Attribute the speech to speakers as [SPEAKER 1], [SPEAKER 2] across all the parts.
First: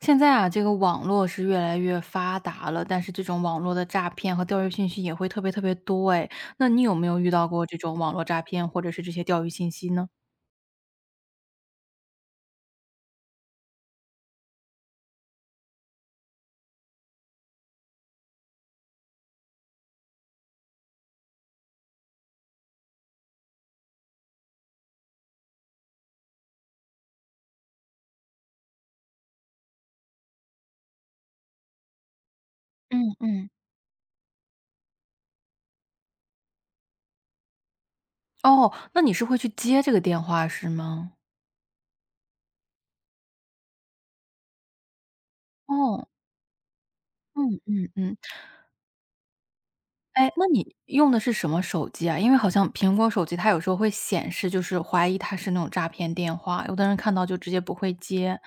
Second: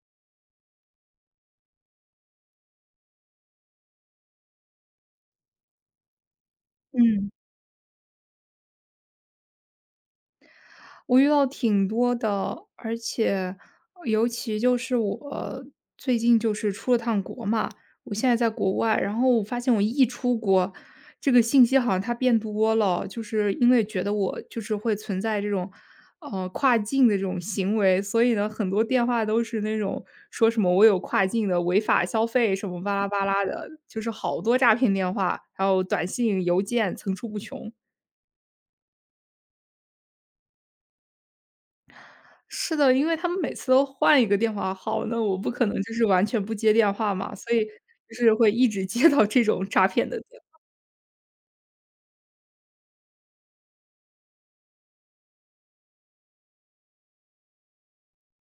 [SPEAKER 1] 现在啊，这个网络是越来越发达了，但是这种网络的诈骗和钓鱼信息也会特别特别多哎。那你有没有
[SPEAKER 2] 嗯，
[SPEAKER 1] 遇到过这种网络诈骗或者是这些钓鱼信息呢？
[SPEAKER 2] 我遇到挺多的，而且尤其就是我最近就是出了趟国嘛，我现在在国外。然后我发现我一出国，这个信息好像它变多了，就是因为觉得我就是会存在这种，跨境的这种行为。所以呢，很多电话都是那种说什么我有跨境的违法消费什么巴拉
[SPEAKER 1] 嗯
[SPEAKER 2] 巴拉
[SPEAKER 1] 嗯。
[SPEAKER 2] 的，就是好多诈骗电话，还有短信、邮件层出不穷。
[SPEAKER 1] 哦，那你是会去接这个电话是吗？
[SPEAKER 2] 是的，因为他们每次都换一个电话号，那我不可能就是
[SPEAKER 1] 哦，
[SPEAKER 2] 完全不接电话嘛，所
[SPEAKER 1] 嗯
[SPEAKER 2] 以
[SPEAKER 1] 嗯
[SPEAKER 2] 就
[SPEAKER 1] 嗯。
[SPEAKER 2] 是会一直接到这种诈骗的
[SPEAKER 1] 哎，
[SPEAKER 2] 电
[SPEAKER 1] 那你用的是什么手机啊？因为好像苹果手机它有时候会显示，就是怀疑它是那种诈骗电话，有的人看到就直接不会接。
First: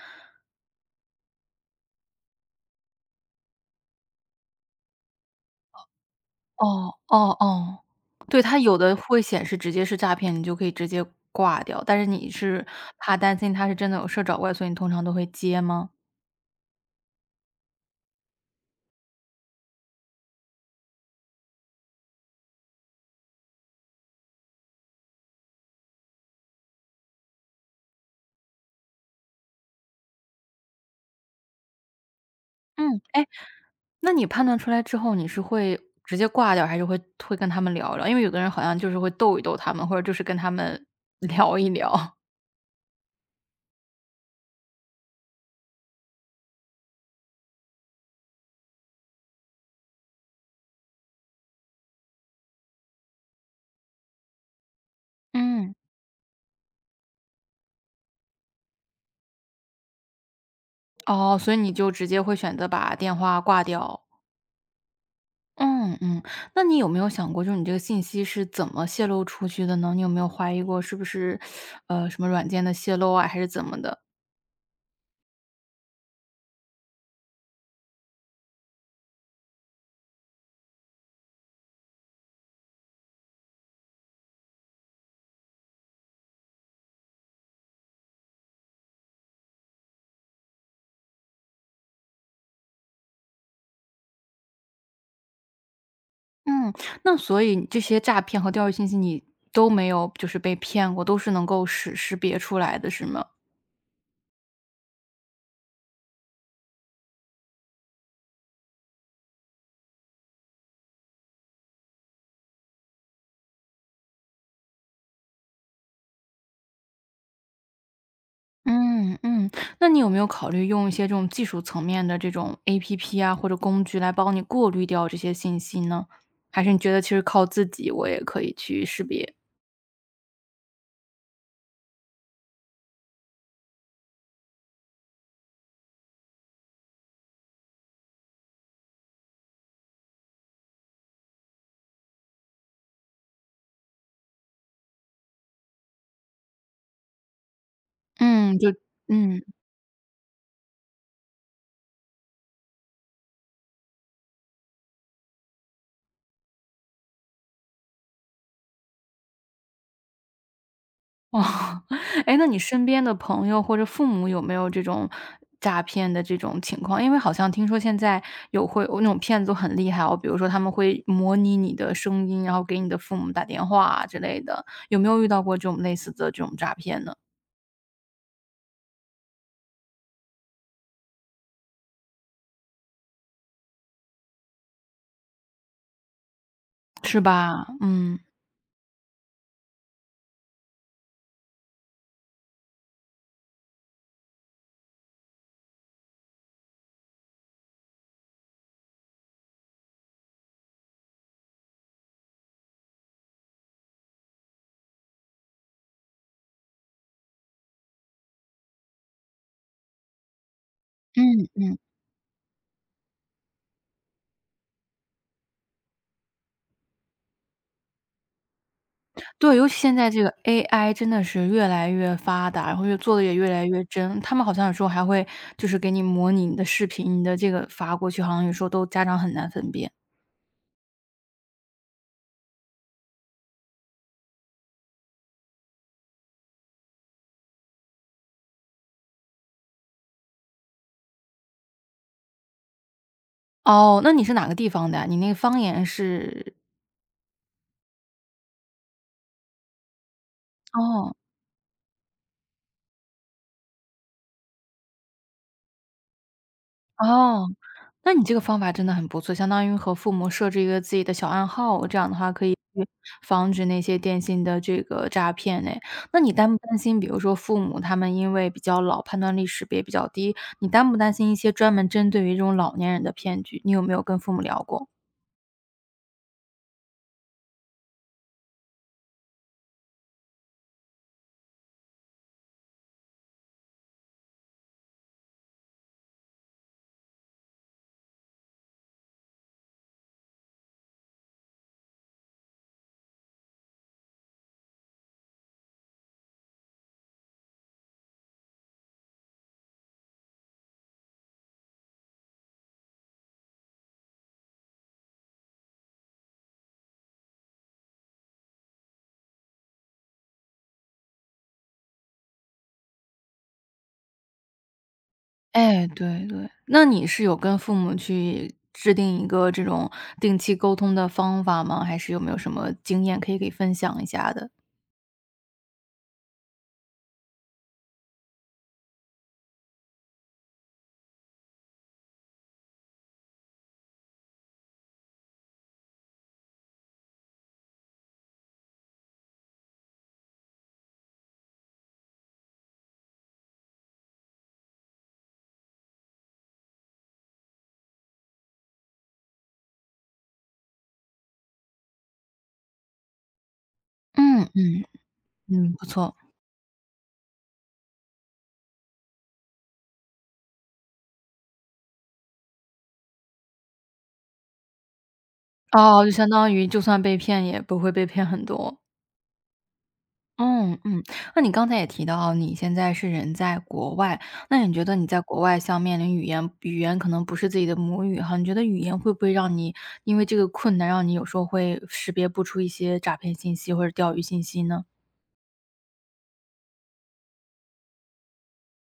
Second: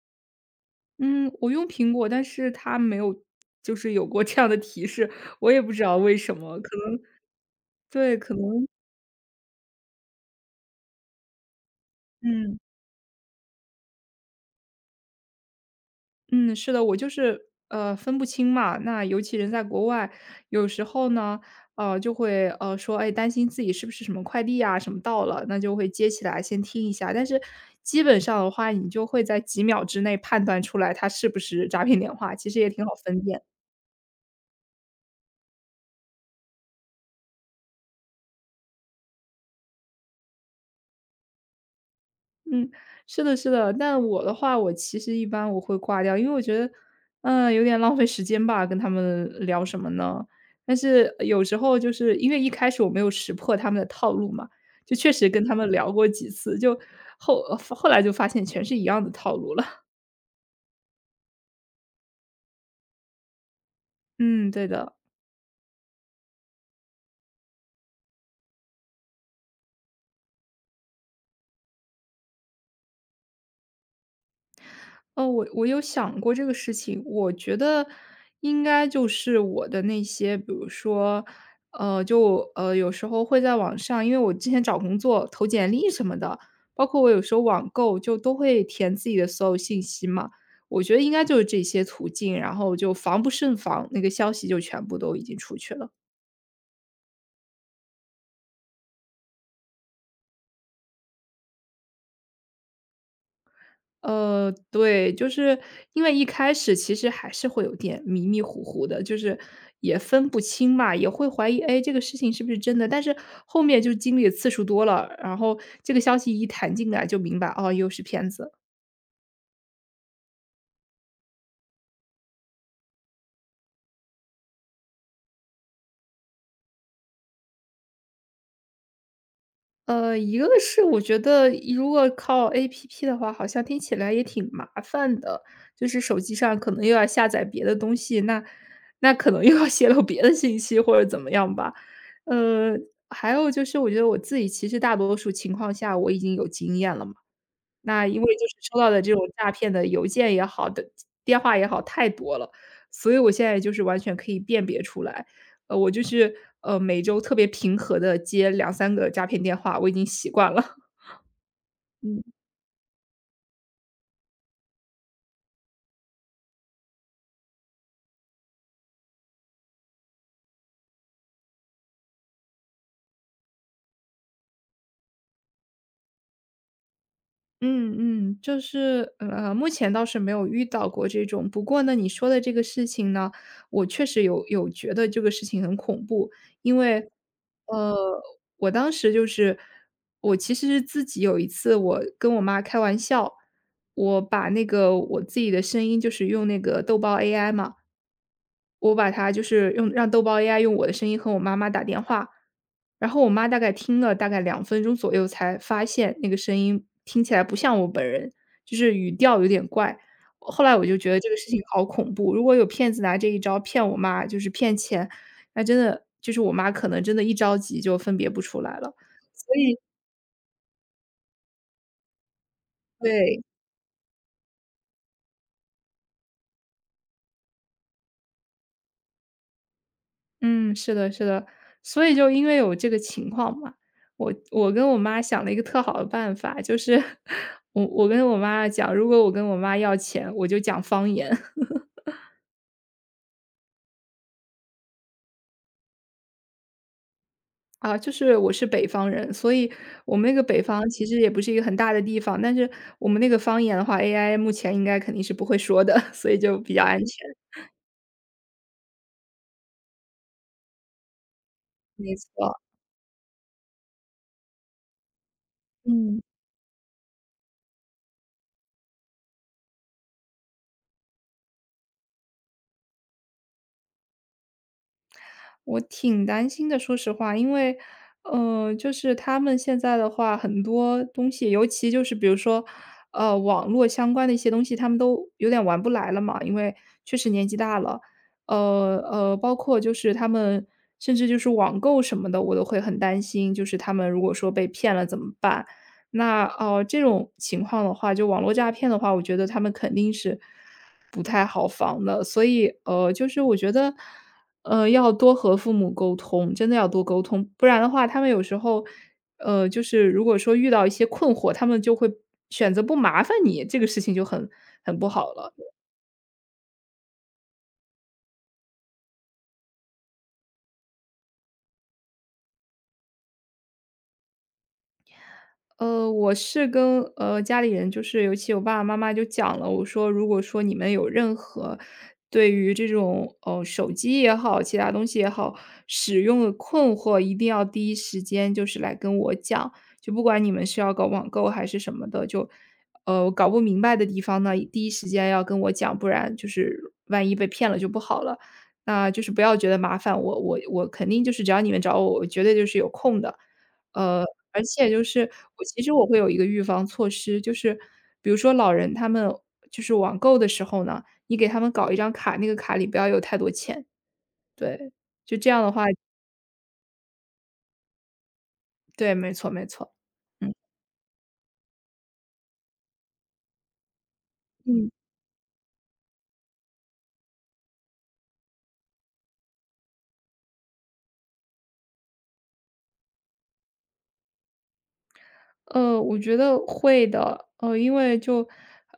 [SPEAKER 2] 嗯，我用苹果，但是它没有就是有过这样的提示，我也不知道为什么，可
[SPEAKER 1] 哦，
[SPEAKER 2] 能
[SPEAKER 1] 哦哦，
[SPEAKER 2] 对，可
[SPEAKER 1] 对，他
[SPEAKER 2] 能
[SPEAKER 1] 有的会显示直接是诈骗，你就可以直接挂掉，但是你
[SPEAKER 2] 嗯。
[SPEAKER 1] 是怕担心他是真的有事儿找过来，所以你通常都会接吗？
[SPEAKER 2] 嗯，是的，我就是分不清嘛。那尤其人在国外，有时候呢，就会说，哎，担心自己是不是什么快递啊什么到了，那就会接起来先听一下。但是基本上的话，你就会在几秒之内判断出来它是不是诈骗电话，其实也挺好
[SPEAKER 1] 嗯，
[SPEAKER 2] 分
[SPEAKER 1] 哎，
[SPEAKER 2] 辨。
[SPEAKER 1] 那你判断出来之后，你是会直接挂掉，还是会跟他们聊一聊？因为有的人好像就是会逗一逗他们，或者就是跟他们聊一聊。
[SPEAKER 2] 嗯，是的，是的。但我的话，我其实一般会挂掉，因为我觉得，嗯，有点浪费时间吧，跟他们聊什么呢？但是有时候就是因为一开始我没有识破他们的套路嘛，就确实跟他们
[SPEAKER 1] 嗯，
[SPEAKER 2] 聊过几次，就后来就发现全是一样的套路了。
[SPEAKER 1] 哦，所以你就直接会选择把电话挂掉。
[SPEAKER 2] 嗯，对的。
[SPEAKER 1] 嗯嗯，那你有没有想过，就是你这个信息是怎么泄露出去的呢？你有没有怀疑过是不是，什么软件的泄露啊，还是怎么的？
[SPEAKER 2] 我有想过这个事情，我觉得应该就是我的那些，比如说，有时候会在网上，因为我之前找工作投简历什么的，包括我有时候网购就都会填自己的所有信息嘛，我觉得应该就是这些途径，然后就防不胜防，那个消息就全部都已经出去了。
[SPEAKER 1] 嗯，那所以这些诈骗和钓鱼信息你都没有就是被骗过，都是能够识别出来的，是吗？
[SPEAKER 2] 对，就是因为一开始其实还是会有点迷迷糊糊的，就是也分不清嘛，也会怀疑，哎，这个事情是不是真的？但是后面就经历的次数多了，然后这个消息一弹进来，就明白，哦，又是骗子。
[SPEAKER 1] 嗯嗯，那你有没有考虑用一些这种技术层面的这种 APP 啊，或者工具来帮你过滤掉这些信息呢？还是你觉得其实靠自己我也可以去识别？
[SPEAKER 2] 一个是我觉得如果靠 APP 的话，好像听起来也挺麻烦的，就是手机上可能又要下载别的东西，那可能又要泄露别的信息或者怎么样吧。呃，还有就是我觉得我自己其实大多数情况下我已经有经验了嘛。那因为就是
[SPEAKER 1] 嗯，就
[SPEAKER 2] 收到的这种
[SPEAKER 1] 嗯。
[SPEAKER 2] 诈骗的邮件也好的电话也好太多了，所以我现在就是完全可以辨别出来。呃，我就是，呃，每周特别平和的接两三个诈骗电话，我已经习惯了。
[SPEAKER 1] 哦，哎，那你身边的朋友或者父母有没有这种诈骗的这种情况？因为好像听说现在有会有那种骗子都很厉害哦，比如说他们会模拟你的声音，然后给你的父母打电话啊之类的，有没有遇到过这种类似的这种诈骗呢？
[SPEAKER 2] 目前倒是没有遇到过这种。不过呢，你说的这个事情呢，我确实有觉得这个事情很恐怖。因为，
[SPEAKER 1] 是吧？嗯。
[SPEAKER 2] 呃，我当时就是我其实是自己有一次我跟我妈开玩笑，我把那个我自己的声音就是用那个豆包 AI 嘛，我把它就是用让豆包 AI 用我的声音和我妈妈打电话，然后我妈大概听了大概2分钟左右才发现那个声音听起来不像我本人，就是语调有点怪。后来我就觉得这个
[SPEAKER 1] 嗯
[SPEAKER 2] 事情
[SPEAKER 1] 嗯。
[SPEAKER 2] 好恐怖，如果有骗子拿这一招骗我妈，就是骗钱，那真的就是我妈可能真的一着急就分别不出来了。所
[SPEAKER 1] 对，尤其
[SPEAKER 2] 以
[SPEAKER 1] 现在这个 AI 真的是越来越发达，然后越做的也
[SPEAKER 2] 对。
[SPEAKER 1] 越来越真。他们好像有时候还会就是给你模拟你的视频，你的这个发过去，好像有时候都家长很难分辨。
[SPEAKER 2] 嗯，是的，是的。所以就因为有这个情况嘛，我跟我妈想了一个特好的办法，就是 我跟我妈讲，如果我跟我妈要钱，我就讲方言
[SPEAKER 1] 哦，那你是哪个地方的呀？你那个方言是
[SPEAKER 2] 啊，就是我是北方人，所以我们那个北方其
[SPEAKER 1] 哦，
[SPEAKER 2] 实也不是一个很大的地方，但是我们那个方言的话，AI 目前应该肯定是不会说的，所以就比较安全。
[SPEAKER 1] 哦，那你这个方法真的很不错，相当于和父母设置一个自己的小暗号，这样
[SPEAKER 2] 没
[SPEAKER 1] 的话可以
[SPEAKER 2] 错，
[SPEAKER 1] 去防止那些电信的这个诈骗哎。那
[SPEAKER 2] 嗯。
[SPEAKER 1] 你担不担心，比如说父母他们因为比较老，判断力识别比较低，你担不担心一些专门针对于这种老年人的骗局，你有没有跟父母聊过？
[SPEAKER 2] 我挺担心的，说实话，因为，就是他们现在的话，很多东西，尤其就是比如说，网络相关的一些东西，他们都有点玩不来了嘛，因为确实年纪大了，包括就是他们甚至就是网购什么的，我都会很担心，就是他们如果说被骗了怎么办？那哦，这种情况的话，就网络诈骗的话，我觉得他们肯定是不太好防的，所以就是我觉得。要多和父母沟通，真的要多沟通，不然的话，他们有时候，就是如果说遇到一些困惑，他们就会选择不麻烦你，这个事情就很不好了。
[SPEAKER 1] 哎，对对。那你是有跟父母去制定一个这种定期沟通的方法吗？还是有没有什么经验可以给分享一下的？
[SPEAKER 2] 我是跟家里人，就是尤其我爸爸妈妈就讲了，我说如果说你们有任何对于这种手机也好，其他东西也好，使用的困惑，一定要第一时间就是来跟我讲，就不管你们是要搞网购还是什么的，就搞不明白的地方呢，第一时间要跟我讲，不然就是万一被骗了就不好了。那就是不要觉得麻烦我，我肯定就是只要你们找我，我绝对就是有空的。呃，
[SPEAKER 1] 嗯
[SPEAKER 2] 而
[SPEAKER 1] 嗯
[SPEAKER 2] 且就是我
[SPEAKER 1] 嗯，
[SPEAKER 2] 其
[SPEAKER 1] 不
[SPEAKER 2] 实我
[SPEAKER 1] 错。
[SPEAKER 2] 会有一个预防措施，就是比如说老人他们就是网购的时候呢，你给他们搞一张卡，那个卡里不要有太多钱，对，就这样的话
[SPEAKER 1] 哦，就相当于就算被骗也不会被骗很多。
[SPEAKER 2] 对，没错，嗯
[SPEAKER 1] 嗯嗯，那你刚才也提到你现在是人在国外，那你觉
[SPEAKER 2] 嗯。
[SPEAKER 1] 得你在国外像面临语言可能不是自己的母语哈，你觉得语言会不会让你因为这个困难，让你有时候会识别不出一些诈骗信息或者钓鱼信息呢？
[SPEAKER 2] 我觉得会的，因为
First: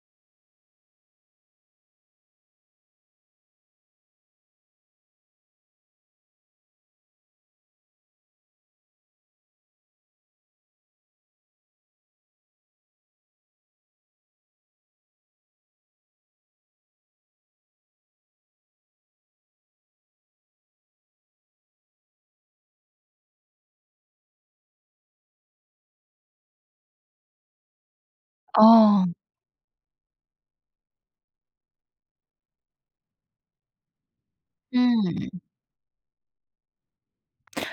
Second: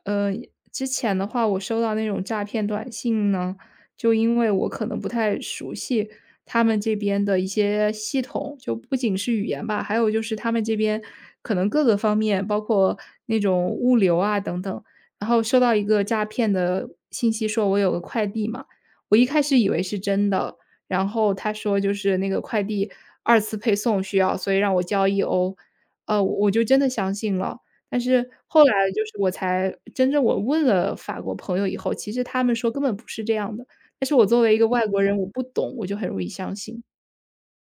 [SPEAKER 2] 呃，之前的话，我收到那种诈骗短信呢，就因为我可能不太熟悉他们这边的一些系统，就不仅是语言吧，还有就是他们这边可能各个方面，包括那种物流啊等等。然后收到一个诈骗的信息，说我有个快递嘛，我一开始以为是真的，然后他说就是那个快递二次配送需要，所以让我交1欧。我就真的相信了。但是后来就
[SPEAKER 1] 哦。
[SPEAKER 2] 是我才真正我问了法国朋友以后，其实他们说根本不是这样的。但是我作为一个外国人，我
[SPEAKER 1] 嗯，
[SPEAKER 2] 不懂，我就很容易相信。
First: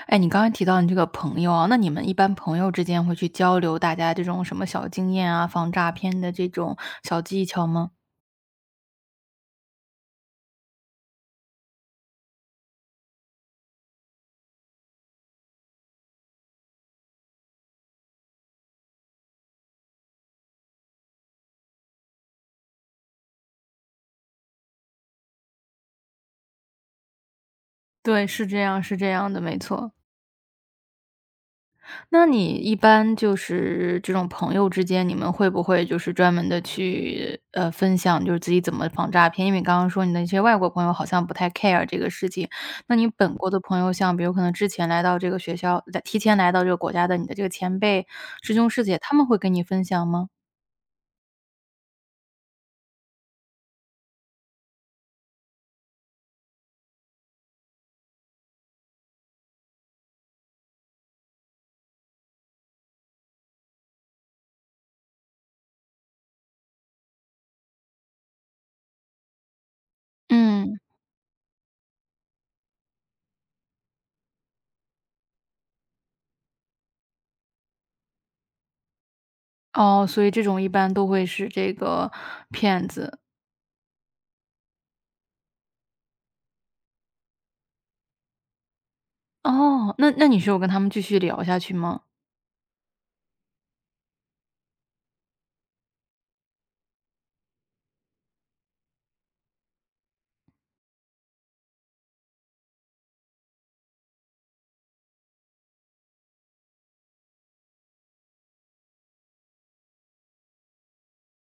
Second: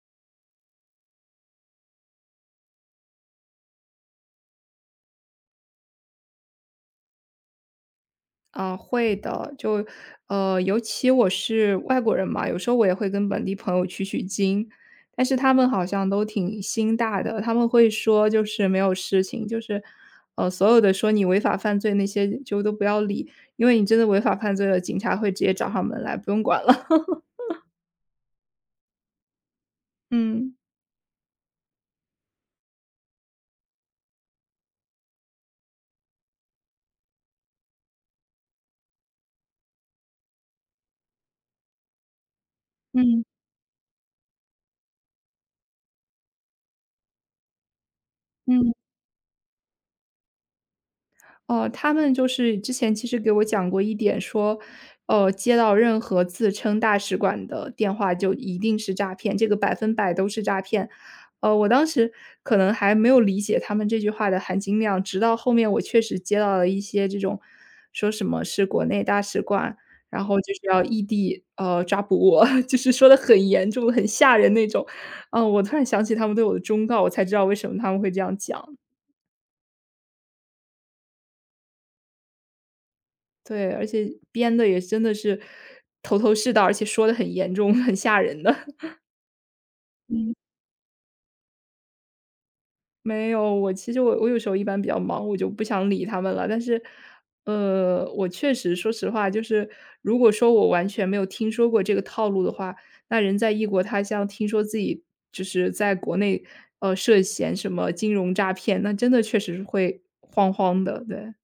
[SPEAKER 1] 哎，你刚才提到你这个朋友啊，那你们一般朋友之间会去交流大家这种什么小经验啊，防诈骗的这种小技巧吗？
[SPEAKER 2] 啊，会的，尤其我是外国人嘛，有时候我也会跟本地朋友取取经，但是他们好像都挺心大的，他们会说就是没有事情，就是所有的说你违法犯罪那些就都不要理，因为你真的违法犯罪了，警察会直接找上门来，不用管了。
[SPEAKER 1] 对，是这样，是这样的，没错。
[SPEAKER 2] 嗯，
[SPEAKER 1] 那你一般就是这种朋友之间，你们会不会就是专门的去，分享就是自己怎么防诈骗？因为你刚刚说你的一些外国朋友好像不太 care 这个事情，那你
[SPEAKER 2] 嗯，
[SPEAKER 1] 本国的朋友，像比如可能之前来到这个学校来提前来到这个国家的你的这个前辈、师兄
[SPEAKER 2] 嗯，
[SPEAKER 1] 师姐，他们会跟你分享吗？
[SPEAKER 2] 哦，他们就是之前其实给我讲过一点说，接到任何自称大使馆的电话就一定是诈骗，这个100%都是诈骗。我当时可能还没有理解他们这句话的含金量，直到后面我确实接到了一些这种说什么是国内大使馆，然后就是
[SPEAKER 1] 嗯。
[SPEAKER 2] 要异地，抓捕我，就是说的很严重、很吓人那种。嗯，我突然想起他们对我的忠告，我才知道为什么他们会这样讲。
[SPEAKER 1] 哦，所以这种一般都会是这个骗子。
[SPEAKER 2] 对，而且编的也真的是头头是道，而且说的很严重，很吓人的。
[SPEAKER 1] 哦，那
[SPEAKER 2] 嗯。
[SPEAKER 1] 你是有跟他们继续聊下去吗？
[SPEAKER 2] 没有，我其实我有时候一般比较忙，我就不想理他们了。但是，我确实说实话，就是如果说我完全没有听说过这个套路的话，那人在异国他乡听说自己就是在国内，涉嫌什么金融诈骗，那真的确实是会慌慌的，对，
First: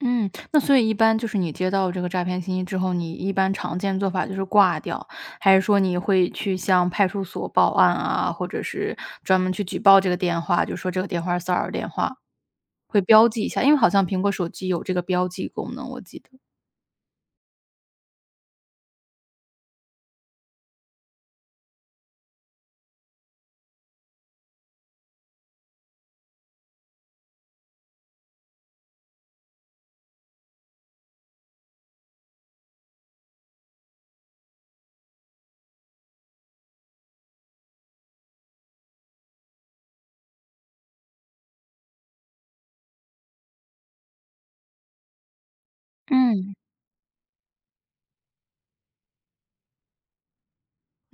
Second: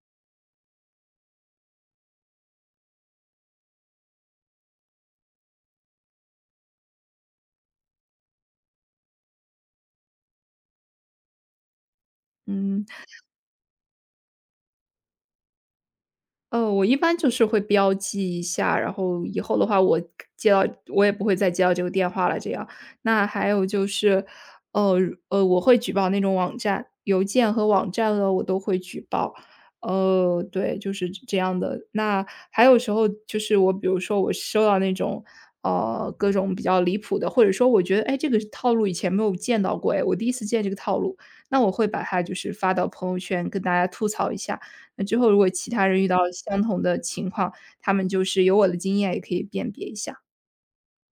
[SPEAKER 1] 嗯，那所以一般就是你接到这个诈骗信息之后，你一般常见做法就是挂掉，还是说你会去向派出所报案啊，或者是专门去举报这个电话，就说这个电话是骚扰电话，
[SPEAKER 2] 嗯。
[SPEAKER 1] 会标记一下，因为好像苹果手机有这个标记功能，我记得。
[SPEAKER 2] 我一般就是会标记一下，然后以后的话，我接到我也不会再接到这个电话了。这样，那还有就是，呃我会举报那种网站、邮件和网站呢，我都会举报。呃，对，就是这样的。那还有时候就是我，比如说我收到那种各种比较离谱的，或者说我觉得哎这个套路以前没有见到过，哎，我第一次见这个套路，那我会把它就是发到朋友圈跟大家吐槽一下。那之后如果其他人遇到
[SPEAKER 1] 嗯。
[SPEAKER 2] 相同的情况，他们就是有我的经验也可以辨别一下。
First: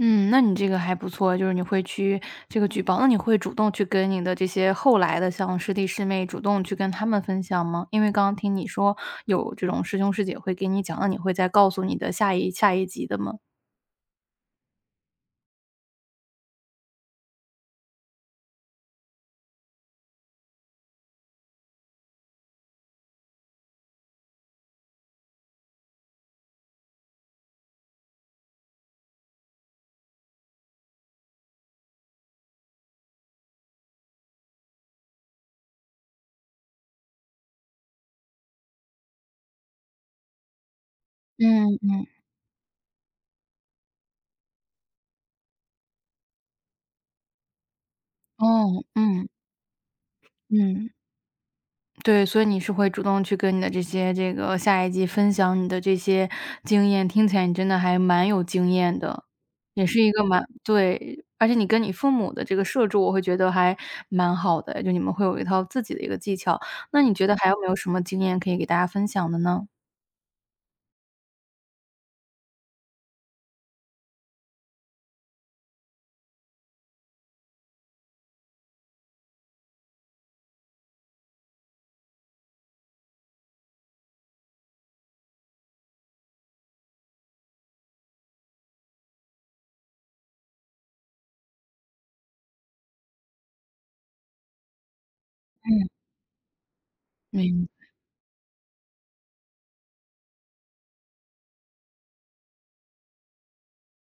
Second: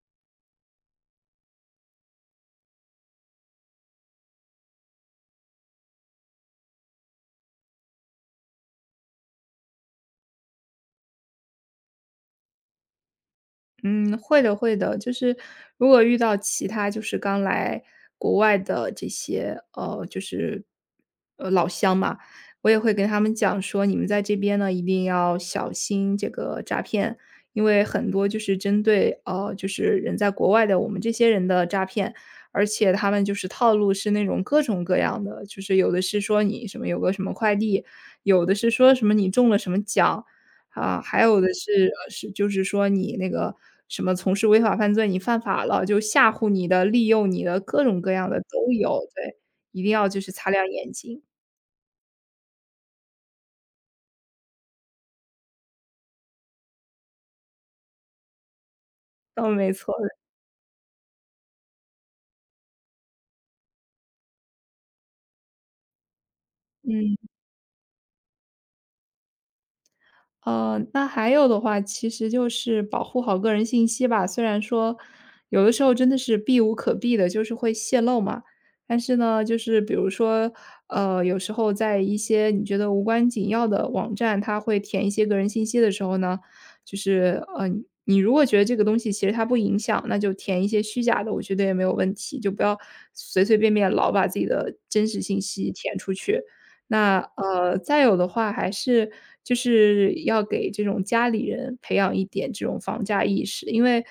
[SPEAKER 1] 嗯，那你这个还不错，就是你会去这个举报，那你会主动去跟你的这些后来的像师弟师妹主动去跟他们分享吗？因为刚刚听你说有这种师兄师姐会给你讲，那你会再告诉你的下一级的吗？
[SPEAKER 2] 嗯，会的会的，就是如果遇到其他就是刚来国外的这些，就是老乡嘛，我也会跟他们讲说，你们在这边呢一定要小心这个诈骗，因为很多就是针对就是人在国外的我们这些人的诈骗，而且他们就是套路是那种各种各样的，就是有的是说你什么有个什么快递，有的是说什么你中了什么奖，啊，还有的是
[SPEAKER 1] 嗯。
[SPEAKER 2] 是就是说你那个什么从事违法犯罪，你犯法了，就吓唬你的、利诱你的，各种各样的都
[SPEAKER 1] 哦，
[SPEAKER 2] 有，
[SPEAKER 1] 嗯，
[SPEAKER 2] 对，一定要就是擦亮
[SPEAKER 1] 嗯。
[SPEAKER 2] 眼睛，
[SPEAKER 1] 对，所以你是会主动去跟你的这些这个下一季分享你的这些经验，听起来你真的还蛮有经验的，
[SPEAKER 2] 嗯，没
[SPEAKER 1] 也
[SPEAKER 2] 错，
[SPEAKER 1] 是一个蛮对，而且你跟你父母的这个设置，我会觉得还蛮好的，就你们会有一套自己的一个技巧。那你
[SPEAKER 2] 嗯。
[SPEAKER 1] 觉得还有没有什么经验可以给大家分享的呢？
[SPEAKER 2] 那还有的话，其实就是保护好个人信息吧。虽然说有的时候真的是避无可避的，就是会泄露嘛。但是呢，就是比如说，有时候在一些你觉得无关紧要的网站，它会填一些个人信息的时候呢，就是你如果觉得这个东西其实它不影响，那就填一些虚假的，我觉得也没有问题，就不要随随便便老把自己的真实信息填
[SPEAKER 1] 嗯。
[SPEAKER 2] 出去。那
[SPEAKER 1] 嗯。
[SPEAKER 2] 呃，再有的话还是就是要给这种家里人培养一点这种防诈意识，因为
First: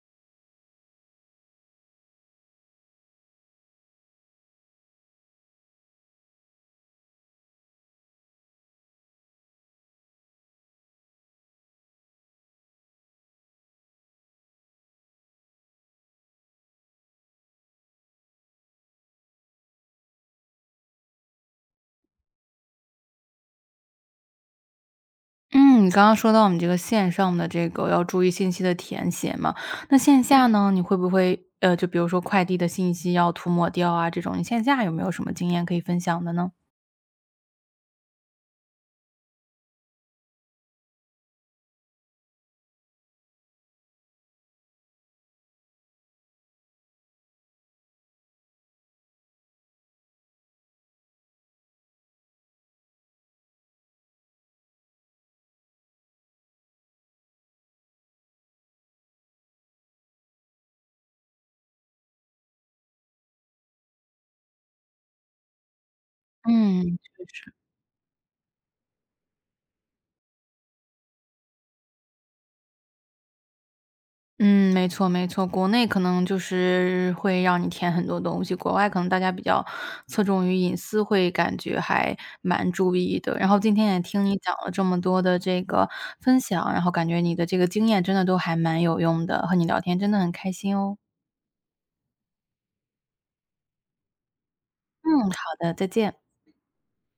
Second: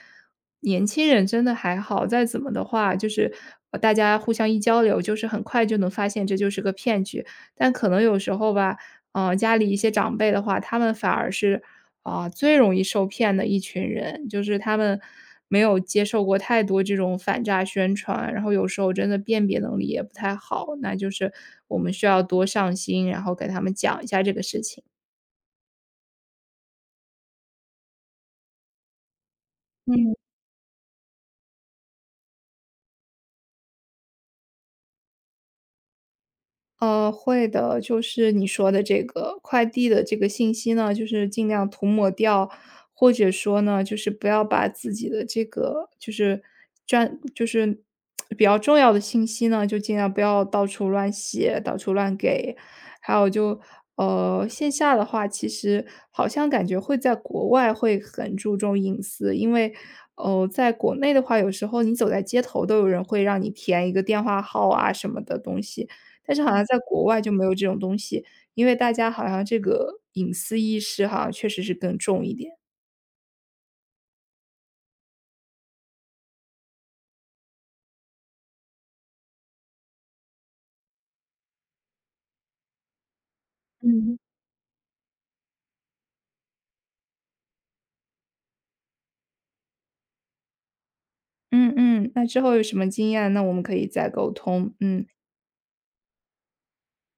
[SPEAKER 2] 年轻人真的还好，再怎么的话，就是大家互相一交流，就是很快就能发现这就是个骗局。但可能有时候吧，家里一些长辈的话，他们反而是啊，最容易受骗的一群人，就是他们没有接受过太多这种反诈宣传，然后有时候真的辨别能力也不太好，那就是我们需要多上心，然后给他们讲一下这个事情。
[SPEAKER 1] 嗯，你刚刚说到我们这个线上的这个要注意信息的填写嘛，那
[SPEAKER 2] 嗯。
[SPEAKER 1] 线下呢，你会不会，就比如说快递的信息要涂抹掉啊这种，你线下有没有什么经验可以分享的呢？
[SPEAKER 2] 会的，就是你说的这个快递的这个信息呢，就是尽量涂抹掉，或者说呢，就是不要把自己的这个就是专就是比较重要的信息呢，就尽量不要到处乱写，到处乱给。还有就线下的话，其实好像感觉会在国外会很注重隐私，因为在国内的话，有时候你走在街头都有人会让你填一个电话号啊什么的东西。但是好像在
[SPEAKER 1] 嗯，
[SPEAKER 2] 国外就没有这种东西，因为大家好像这个隐私意识好像确实是更重一点。
[SPEAKER 1] 嗯，没错没错，国内可能就是会让你填很多东西，国外可能大家比较侧重于隐私，会感觉还蛮注意的。然后今天也
[SPEAKER 2] 嗯。
[SPEAKER 1] 听你讲了这么多的这个分享，然后感觉你的这个经验真的都还蛮有用的，和你聊天真的很开心哦。
[SPEAKER 2] 嗯嗯，那之后有什么经验，那我们可以再沟通，嗯。
[SPEAKER 1] 嗯，好的，再见。